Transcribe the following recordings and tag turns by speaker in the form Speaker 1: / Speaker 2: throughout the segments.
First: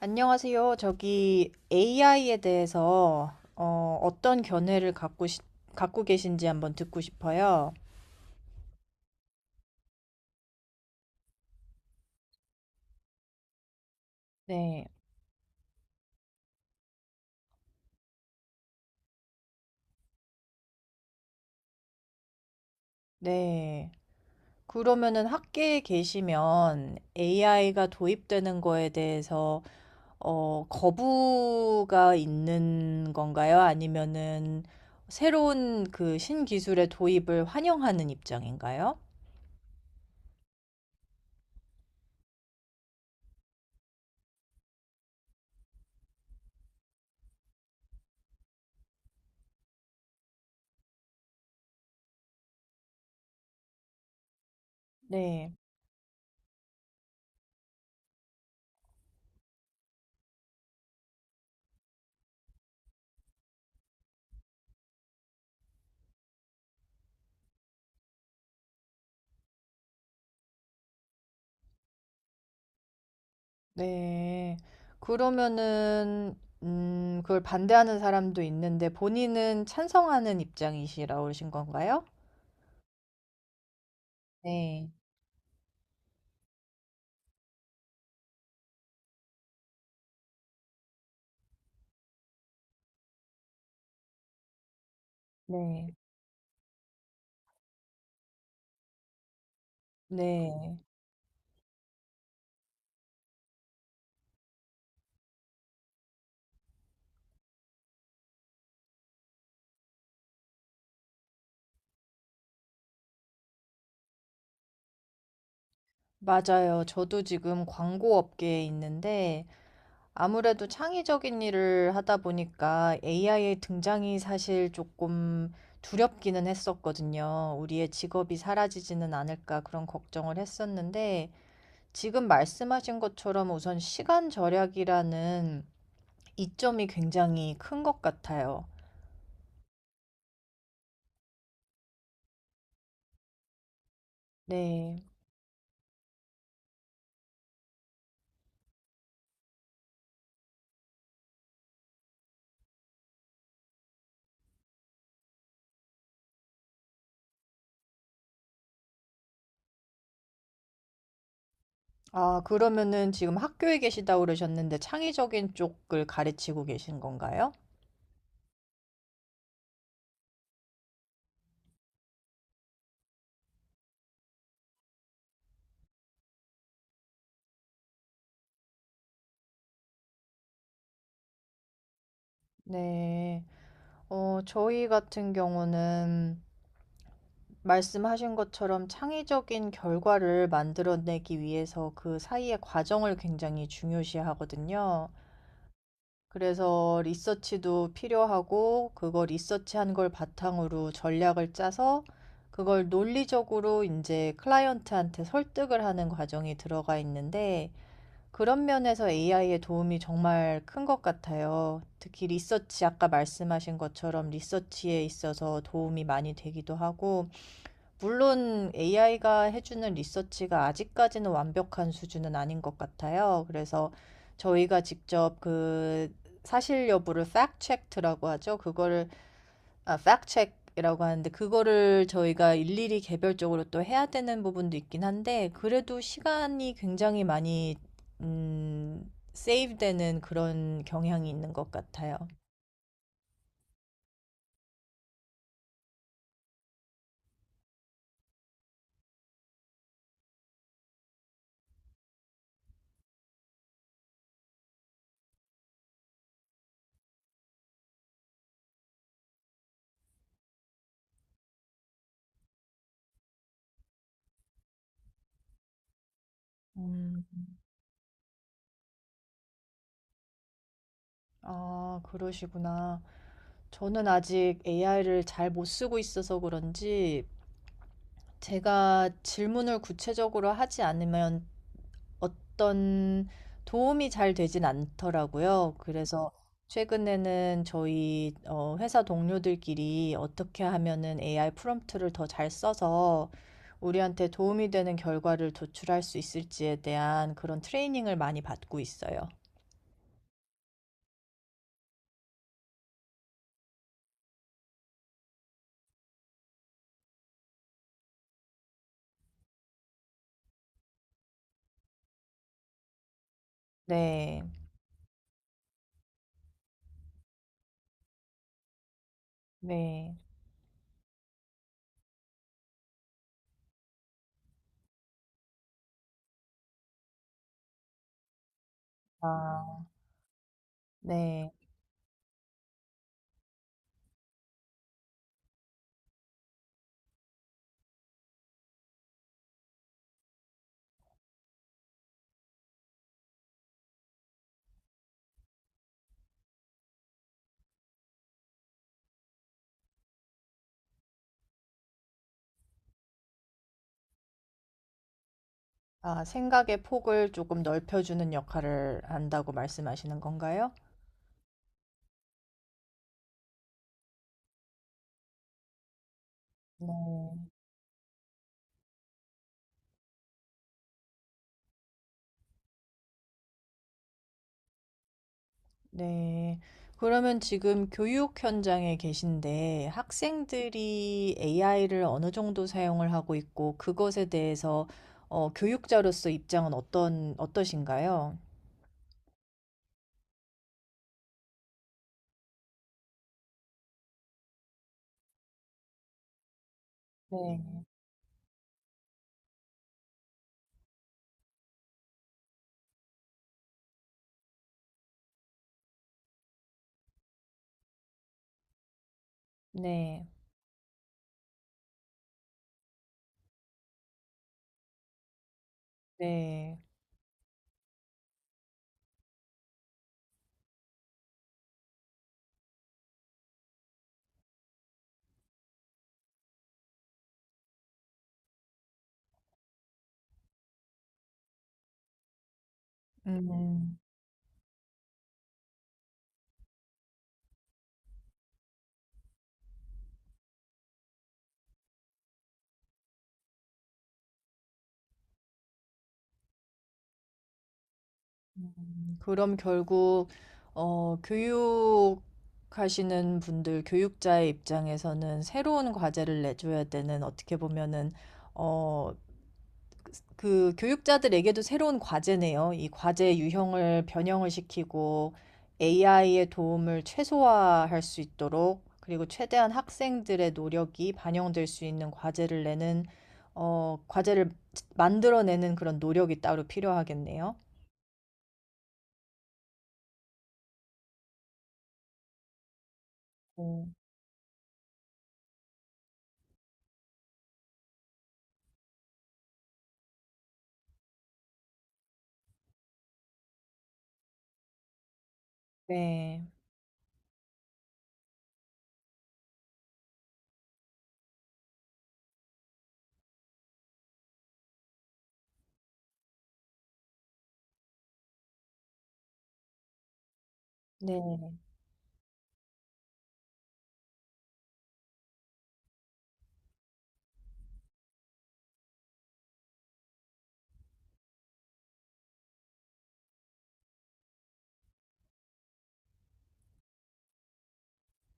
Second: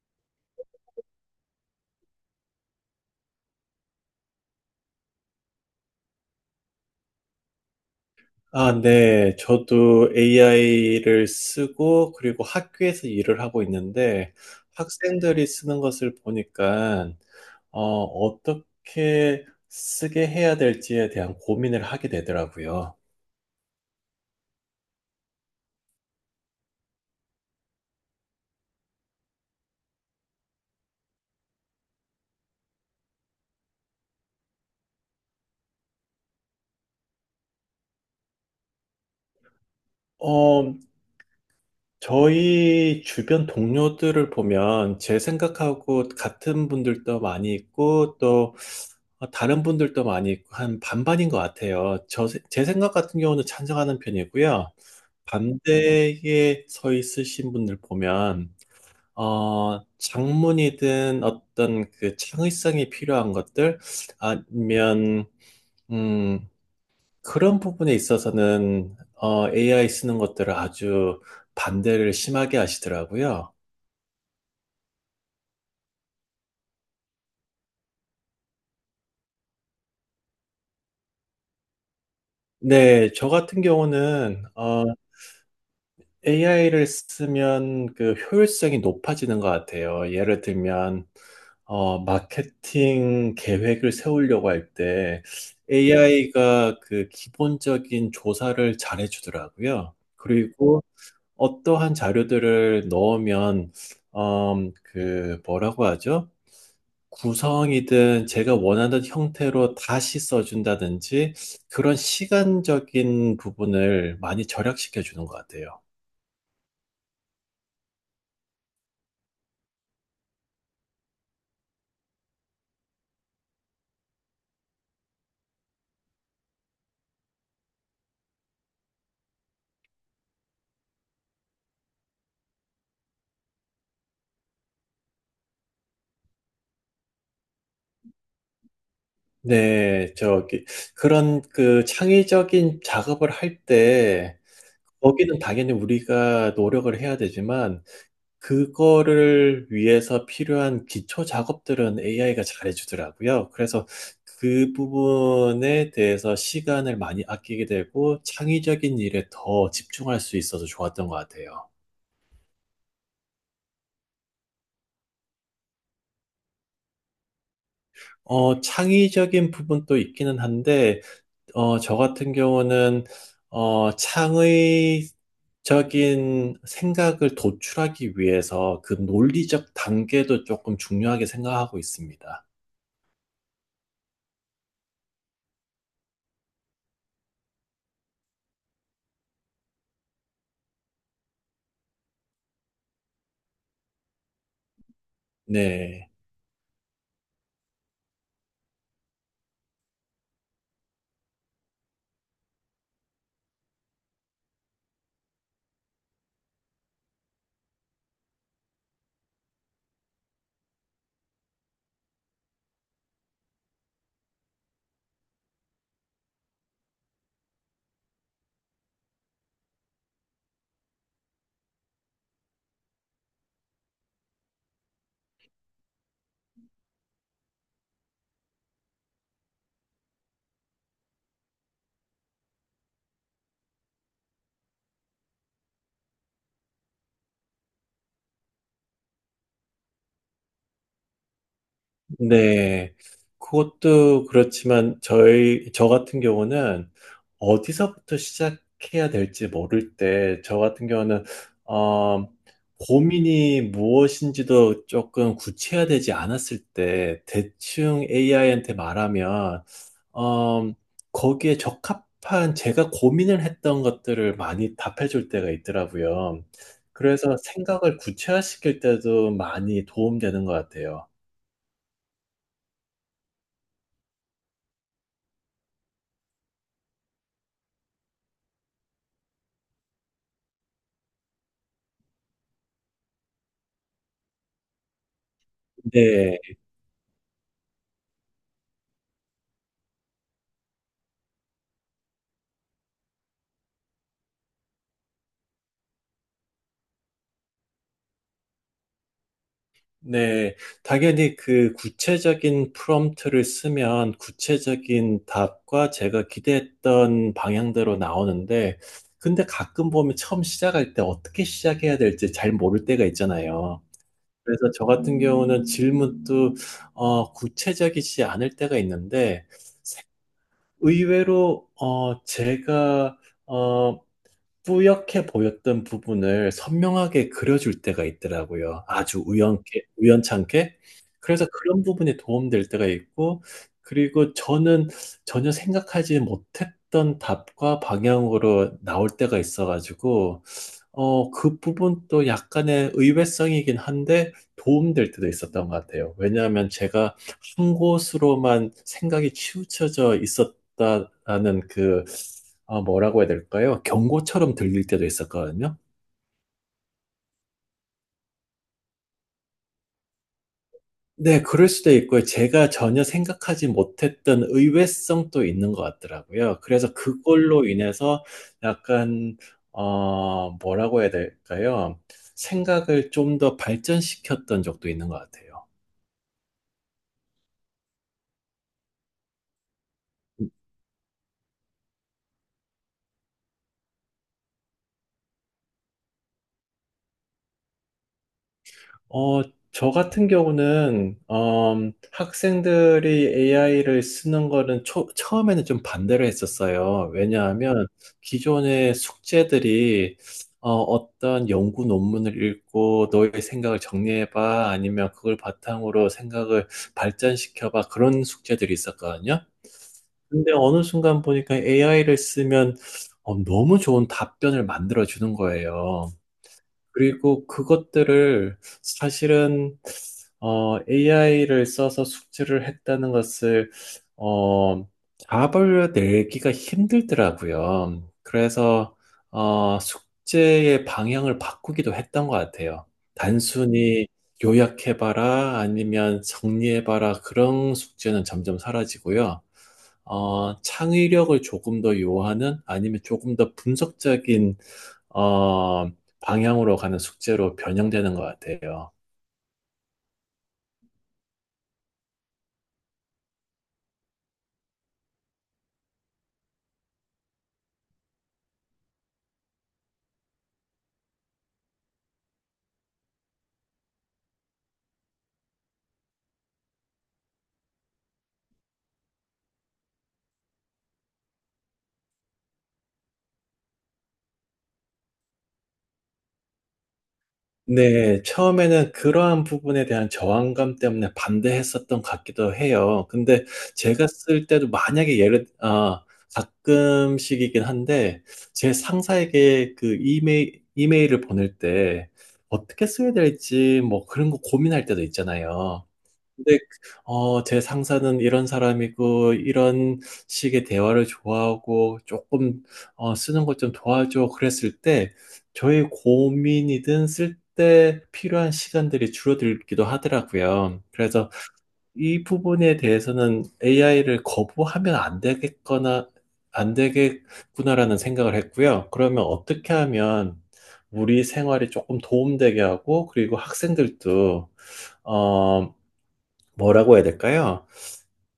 Speaker 1: 안녕하세요. 저기 AI에 대해서 어떤 견해를 갖고, 갖고 계신지 한번 듣고 싶어요.
Speaker 2: 아, 네. 저도 AI를 쓰고, 그리고 학교에서 일을 하고 있는데,
Speaker 1: 네,
Speaker 2: 학생들이 쓰는 것을 보니까, 어떻게 쓰게 해야 될지에 대한 고민을 하게 되더라고요.
Speaker 1: 네. 그러면은 학계에 계시면 AI가 도입되는 거에 대해서 거부가 있는 건가요? 아니면은 새로운 그 신기술의 도입을 환영하는 입장인가요?
Speaker 2: 어, 저희 주변 동료들을 보면 제 생각하고 같은 분들도 많이 있고 또 다른 분들도 많이 있고 한 반반인 것 같아요. 제 생각 같은 경우는 찬성하는 편이고요.
Speaker 1: 네.
Speaker 2: 반대에 서 있으신 분들 보면 장문이든 어떤 그 창의성이 필요한 것들 아니면 음, 그런 부분에 있어서는 AI 쓰는 것들을 아주 반대를 심하게 하시더라고요.
Speaker 1: 네. 그러면은 그걸 반대하는 사람도 있는데 본인은 찬성하는 입장이시라 오신 건가요?
Speaker 2: 네, 저 같은 경우는
Speaker 1: 네.
Speaker 2: AI를 쓰면 그 효율성이 높아지는 것 같아요. 예를 들면 마케팅 계획을 세우려고 할 때
Speaker 1: 네.
Speaker 2: AI가 그 기본적인 조사를 잘해주더라고요.
Speaker 1: 네.
Speaker 2: 그리고 어떠한 자료들을 넣으면 그 뭐라고 하죠? 구성이든 제가 원하는 형태로 다시 써준다든지 그런 시간적인 부분을 많이 절약시켜 주는 것 같아요.
Speaker 1: 맞아요. 저도 지금 광고 업계에 있는데 아무래도 창의적인 일을 하다 보니까 AI의 등장이 사실 조금 두렵기는 했었거든요. 우리의 직업이 사라지지는 않을까 그런 걱정을 했었는데 지금 말씀하신 것처럼 우선 시간 절약이라는 이점이 굉장히 큰 것 같아요.
Speaker 2: 네, 저기 그런 그 창의적인 작업을 할 때
Speaker 1: 네.
Speaker 2: 거기는 당연히 우리가 노력을 해야 되지만 그거를 위해서 필요한 기초 작업들은 AI가 잘해주더라고요. 그래서 그 부분에 대해서 시간을 많이 아끼게 되고 창의적인 일에 더 집중할 수 있어서 좋았던 것 같아요.
Speaker 1: 아, 그러면은 지금 학교에 계시다고 그러셨는데 창의적인 쪽을 가르치고 계신 건가요?
Speaker 2: 창의적인 부분도 있기는 한데, 저 같은 경우는, 창의적인 생각을 도출하기 위해서 그 논리적 단계도 조금 중요하게 생각하고 있습니다.
Speaker 1: 네. 저희 같은 경우는 말씀하신 것처럼 창의적인 결과를 만들어내기 위해서 그 사이의 과정을 굉장히 중요시하거든요.
Speaker 2: 네.
Speaker 1: 그래서 리서치도 필요하고 그거 리서치한 걸 바탕으로 전략을 짜서 그걸 논리적으로 이제 클라이언트한테 설득을 하는 과정이 들어가 있는데 그런 면에서 AI의 도움이 정말 큰 것 같아요. 특히 리서치, 아까 말씀하신 것처럼 리서치에 있어서 도움이 많이 되기도 하고 물론 AI가 해주는 리서치가 아직까지는 완벽한 수준은 아닌 것 같아요. 그래서 저희가 직접 그 사실 여부를 Fact check 라고 하죠. 그거를 아, e c k 이라고 하는데 그거를 저희가 일일이 개별적으로 또 해야 되는 부분도 있긴 한데 그래도 시간이 굉장히 많이 음, 세이브되는 그런 경향이 있는 것 같아요.
Speaker 2: 네, 그것도 그렇지만 저희 저 같은 경우는 어디서부터 시작해야 될지 모를 때 저 같은 경우는 어, 고민이 무엇인지도 조금 구체화되지 않았을 때 대충 AI한테 말하면 어, 거기에 적합한 제가 고민을 했던 것들을 많이 답해줄 때가 있더라고요.
Speaker 1: 음,
Speaker 2: 그래서 생각을 구체화시킬 때도 많이 도움되는 것 같아요.
Speaker 1: 아, 그러시구나. 저는 아직 AI를 잘 못 쓰고 있어서 그런지 제가 질문을 구체적으로 하지 않으면 어떤 도움이 잘 되진 않더라고요. 그래서
Speaker 2: 네.
Speaker 1: 최근에는 저희 회사 동료들끼리 어떻게 하면은 AI 프롬프트를 더 잘 써서 우리한테 도움이 되는 결과를 도출할 수 있을지에 대한 그런 트레이닝을 많이 받고 있어요.
Speaker 2: 네, 당연히 그 구체적인 프롬프트를 쓰면 구체적인 답과 제가 기대했던 방향대로 나오는데, 근데 가끔 보면 처음 시작할 때 어떻게 시작해야 될지 잘 모를 때가 있잖아요.
Speaker 1: 네,
Speaker 2: 그래서 저 같은 경우는 질문도 구체적이지 않을 때가 있는데,
Speaker 1: 네,
Speaker 2: 의외로 제가 어, 뿌옇게 보였던 부분을 선명하게 그려줄 때가 있더라고요. 아주
Speaker 1: 아,
Speaker 2: 우연찮게. 그래서
Speaker 1: 네.
Speaker 2: 그런 부분이 도움될 때가 있고, 그리고 저는 전혀 생각하지 못했던 답과 방향으로 나올 때가 있어가지고, 그 부분도 약간의 의외성이긴 한데 도움될 때도 있었던 것 같아요. 왜냐하면 제가 한 곳으로만 생각이 치우쳐져 있었다라는 그, 아, 뭐라고 해야 될까요? 경고처럼 들릴 때도 있었거든요.
Speaker 1: 아 생각의 폭을 조금 넓혀주는 역할을 한다고 말씀하시는 건가요?
Speaker 2: 네, 그럴 수도 있고요. 제가 전혀 생각하지 못했던 의외성도 있는 것 같더라고요. 그래서
Speaker 1: 어.
Speaker 2: 그걸로 인해서 약간, 뭐라고 해야 될까요? 생각을 좀 더 발전시켰던 적도 있는 것 같아요.
Speaker 1: 네. 그러면 지금 교육 현장에 계신데 학생들이 AI를 어느 정도 사용을 하고 있고 그것에 대해서 교육자로서 입장은 어떤 어떠신가요?
Speaker 2: 어, 저 같은 경우는 학생들이 AI를 쓰는 거는 처음에는 좀 반대를 했었어요.
Speaker 1: 네.
Speaker 2: 왜냐하면 기존의 숙제들이 어떤 연구 논문을 읽고 너의 생각을 정리해봐 아니면 그걸 바탕으로 생각을 발전시켜봐 그런 숙제들이 있었거든요.
Speaker 1: 네.
Speaker 2: 근데 어느 순간 보니까 AI를 쓰면 너무 좋은 답변을 만들어주는 거예요.
Speaker 1: 네.
Speaker 2: 그리고 그것들을 사실은 AI를 써서 숙제를 했다는 것을 어, 잡아내기가 힘들더라고요. 그래서 숙제의 방향을 바꾸기도 했던 것 같아요.
Speaker 1: 음.
Speaker 2: 단순히 요약해봐라 아니면 정리해봐라 그런 숙제는 점점 사라지고요. 창의력을 조금 더 요하는 아니면 조금 더 분석적인 어, 방향으로 가는 숙제로 변형되는 것 같아요.
Speaker 1: 그럼 결국 교육하시는 분들, 교육자의 입장에서는 새로운 과제를 내줘야 되는 어떻게 보면은 어, 그 교육자들에게도 새로운 과제네요. 이 과제 유형을 변형을 시키고 AI의 도움을 최소화할 수 있도록 그리고 최대한 학생들의 노력이 반영될 수 있는 과제를 내는 과제를 만들어내는 그런 노력이 따로 필요하겠네요.
Speaker 2: 네, 처음에는 그러한 부분에 대한 저항감 때문에 반대했었던 것 같기도 해요. 근데
Speaker 1: 음,
Speaker 2: 제가 쓸 때도 만약에 아, 가끔씩이긴 한데, 제 상사에게 그 이메일을 보낼 때 어떻게 써야 될지 뭐 그런 거 고민할 때도 있잖아요.
Speaker 1: 네.
Speaker 2: 근데 제 상사는 이런 사람이고 이런 식의 대화를 좋아하고 조금 쓰는 것 좀 도와줘 그랬을 때 저의 고민이든 쓸 때 필요한 시간들이 줄어들기도 하더라고요. 그래서
Speaker 1: 네.
Speaker 2: 이 부분에 대해서는 AI를 거부하면 안 되겠구나라는 생각을 했고요. 그러면 어떻게 하면 우리 생활이 조금 도움되게 하고 그리고 학생들도 어, 뭐라고 해야 될까요?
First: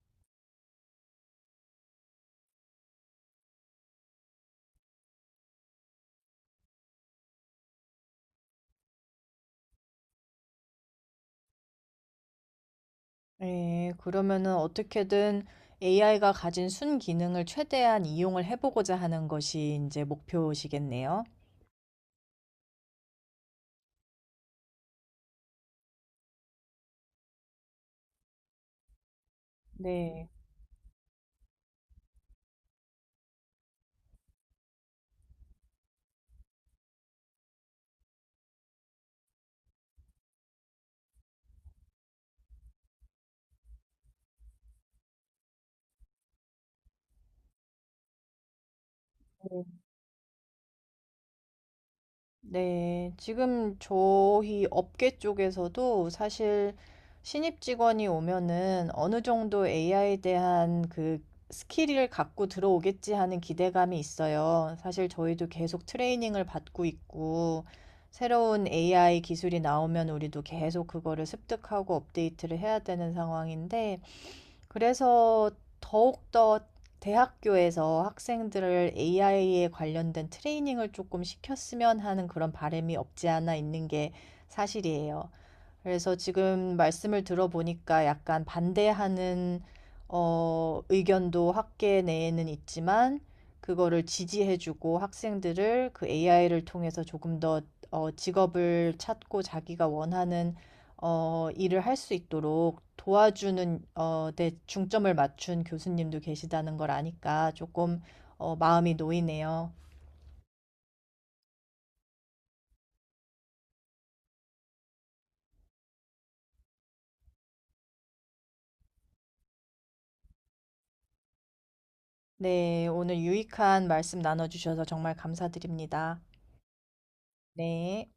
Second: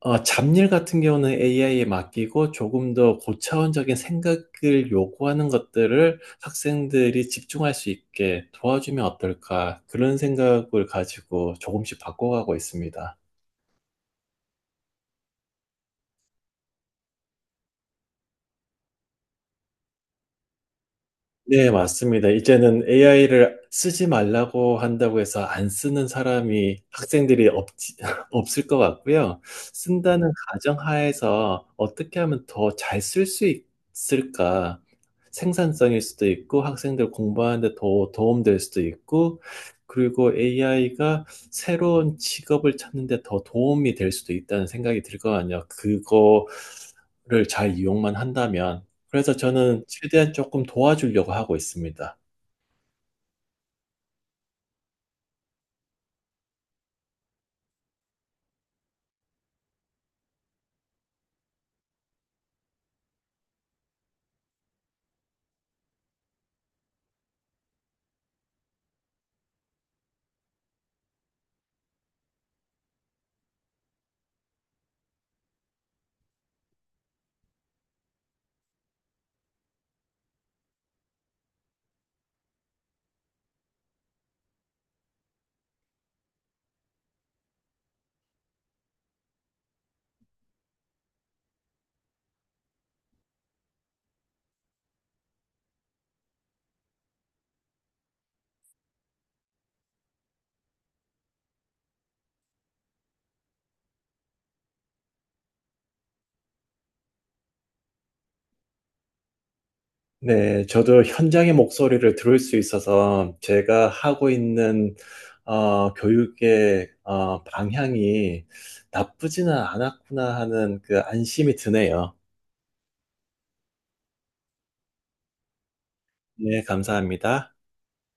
Speaker 2: 잡일 같은 경우는 AI에 맡기고 조금 더 고차원적인 생각을 요구하는 것들을 학생들이 집중할 수 있게 도와주면 어떨까? 그런 생각을 가지고 조금씩 바꿔가고 있습니다.
Speaker 1: 네, 그러면은 어떻게든 AI가 가진 순기능을 최대한 이용을 해 보고자 하는 것이 이제 목표시겠네요.
Speaker 2: 네, 맞습니다. 이제는 AI를 쓰지 말라고 한다고 해서 안 쓰는 사람이 학생들이 없, 없을 것 같고요.
Speaker 1: 네.
Speaker 2: 쓴다는 가정하에서 어떻게 하면 더 잘 쓸 수 있을까? 생산성일 수도 있고 학생들 공부하는데 더 도움될 수도 있고 그리고 AI가 새로운 직업을 찾는데 더 도움이 될 수도 있다는 생각이 들 거 아니에요. 그거를 잘 이용만 한다면. 그래서 저는 최대한 조금 도와주려고 하고 있습니다.
Speaker 1: 네. 지금 저희 업계 쪽에서도 사실 신입 직원이 오면은 어느 정도 AI에 대한 그 스킬을 갖고 들어오겠지 하는 기대감이 있어요. 사실 저희도 계속 트레이닝을 받고 있고 새로운 AI 기술이 나오면 우리도 계속 그거를 습득하고 업데이트를 해야 되는 상황인데 그래서 더욱더 대학교에서 학생들을 AI에 관련된 트레이닝을 조금 시켰으면 하는 그런 바람이 없지 않아 있는 게 사실이에요. 그래서 지금 말씀을 들어보니까 약간 반대하는 의견도 학계 내에는 있지만 그거를 지지해주고 학생들을 그 AI를 통해서 조금 더 직업을 찾고 자기가 원하는 일을 할 수 있도록 도와주는 데 중점을 맞춘 교수님도 계시다는 걸 아니까 조금 마음이 놓이네요.
Speaker 2: 네, 저도 현장의 목소리를 들을 수 있어서 제가 하고 있는 교육의 방향이 나쁘지는 않았구나 하는 그 안심이 드네요.
Speaker 1: 네, 오늘 유익한 말씀 나눠주셔서 정말 감사드립니다.
Speaker 2: 네, 감사합니다.
Speaker 1: 네.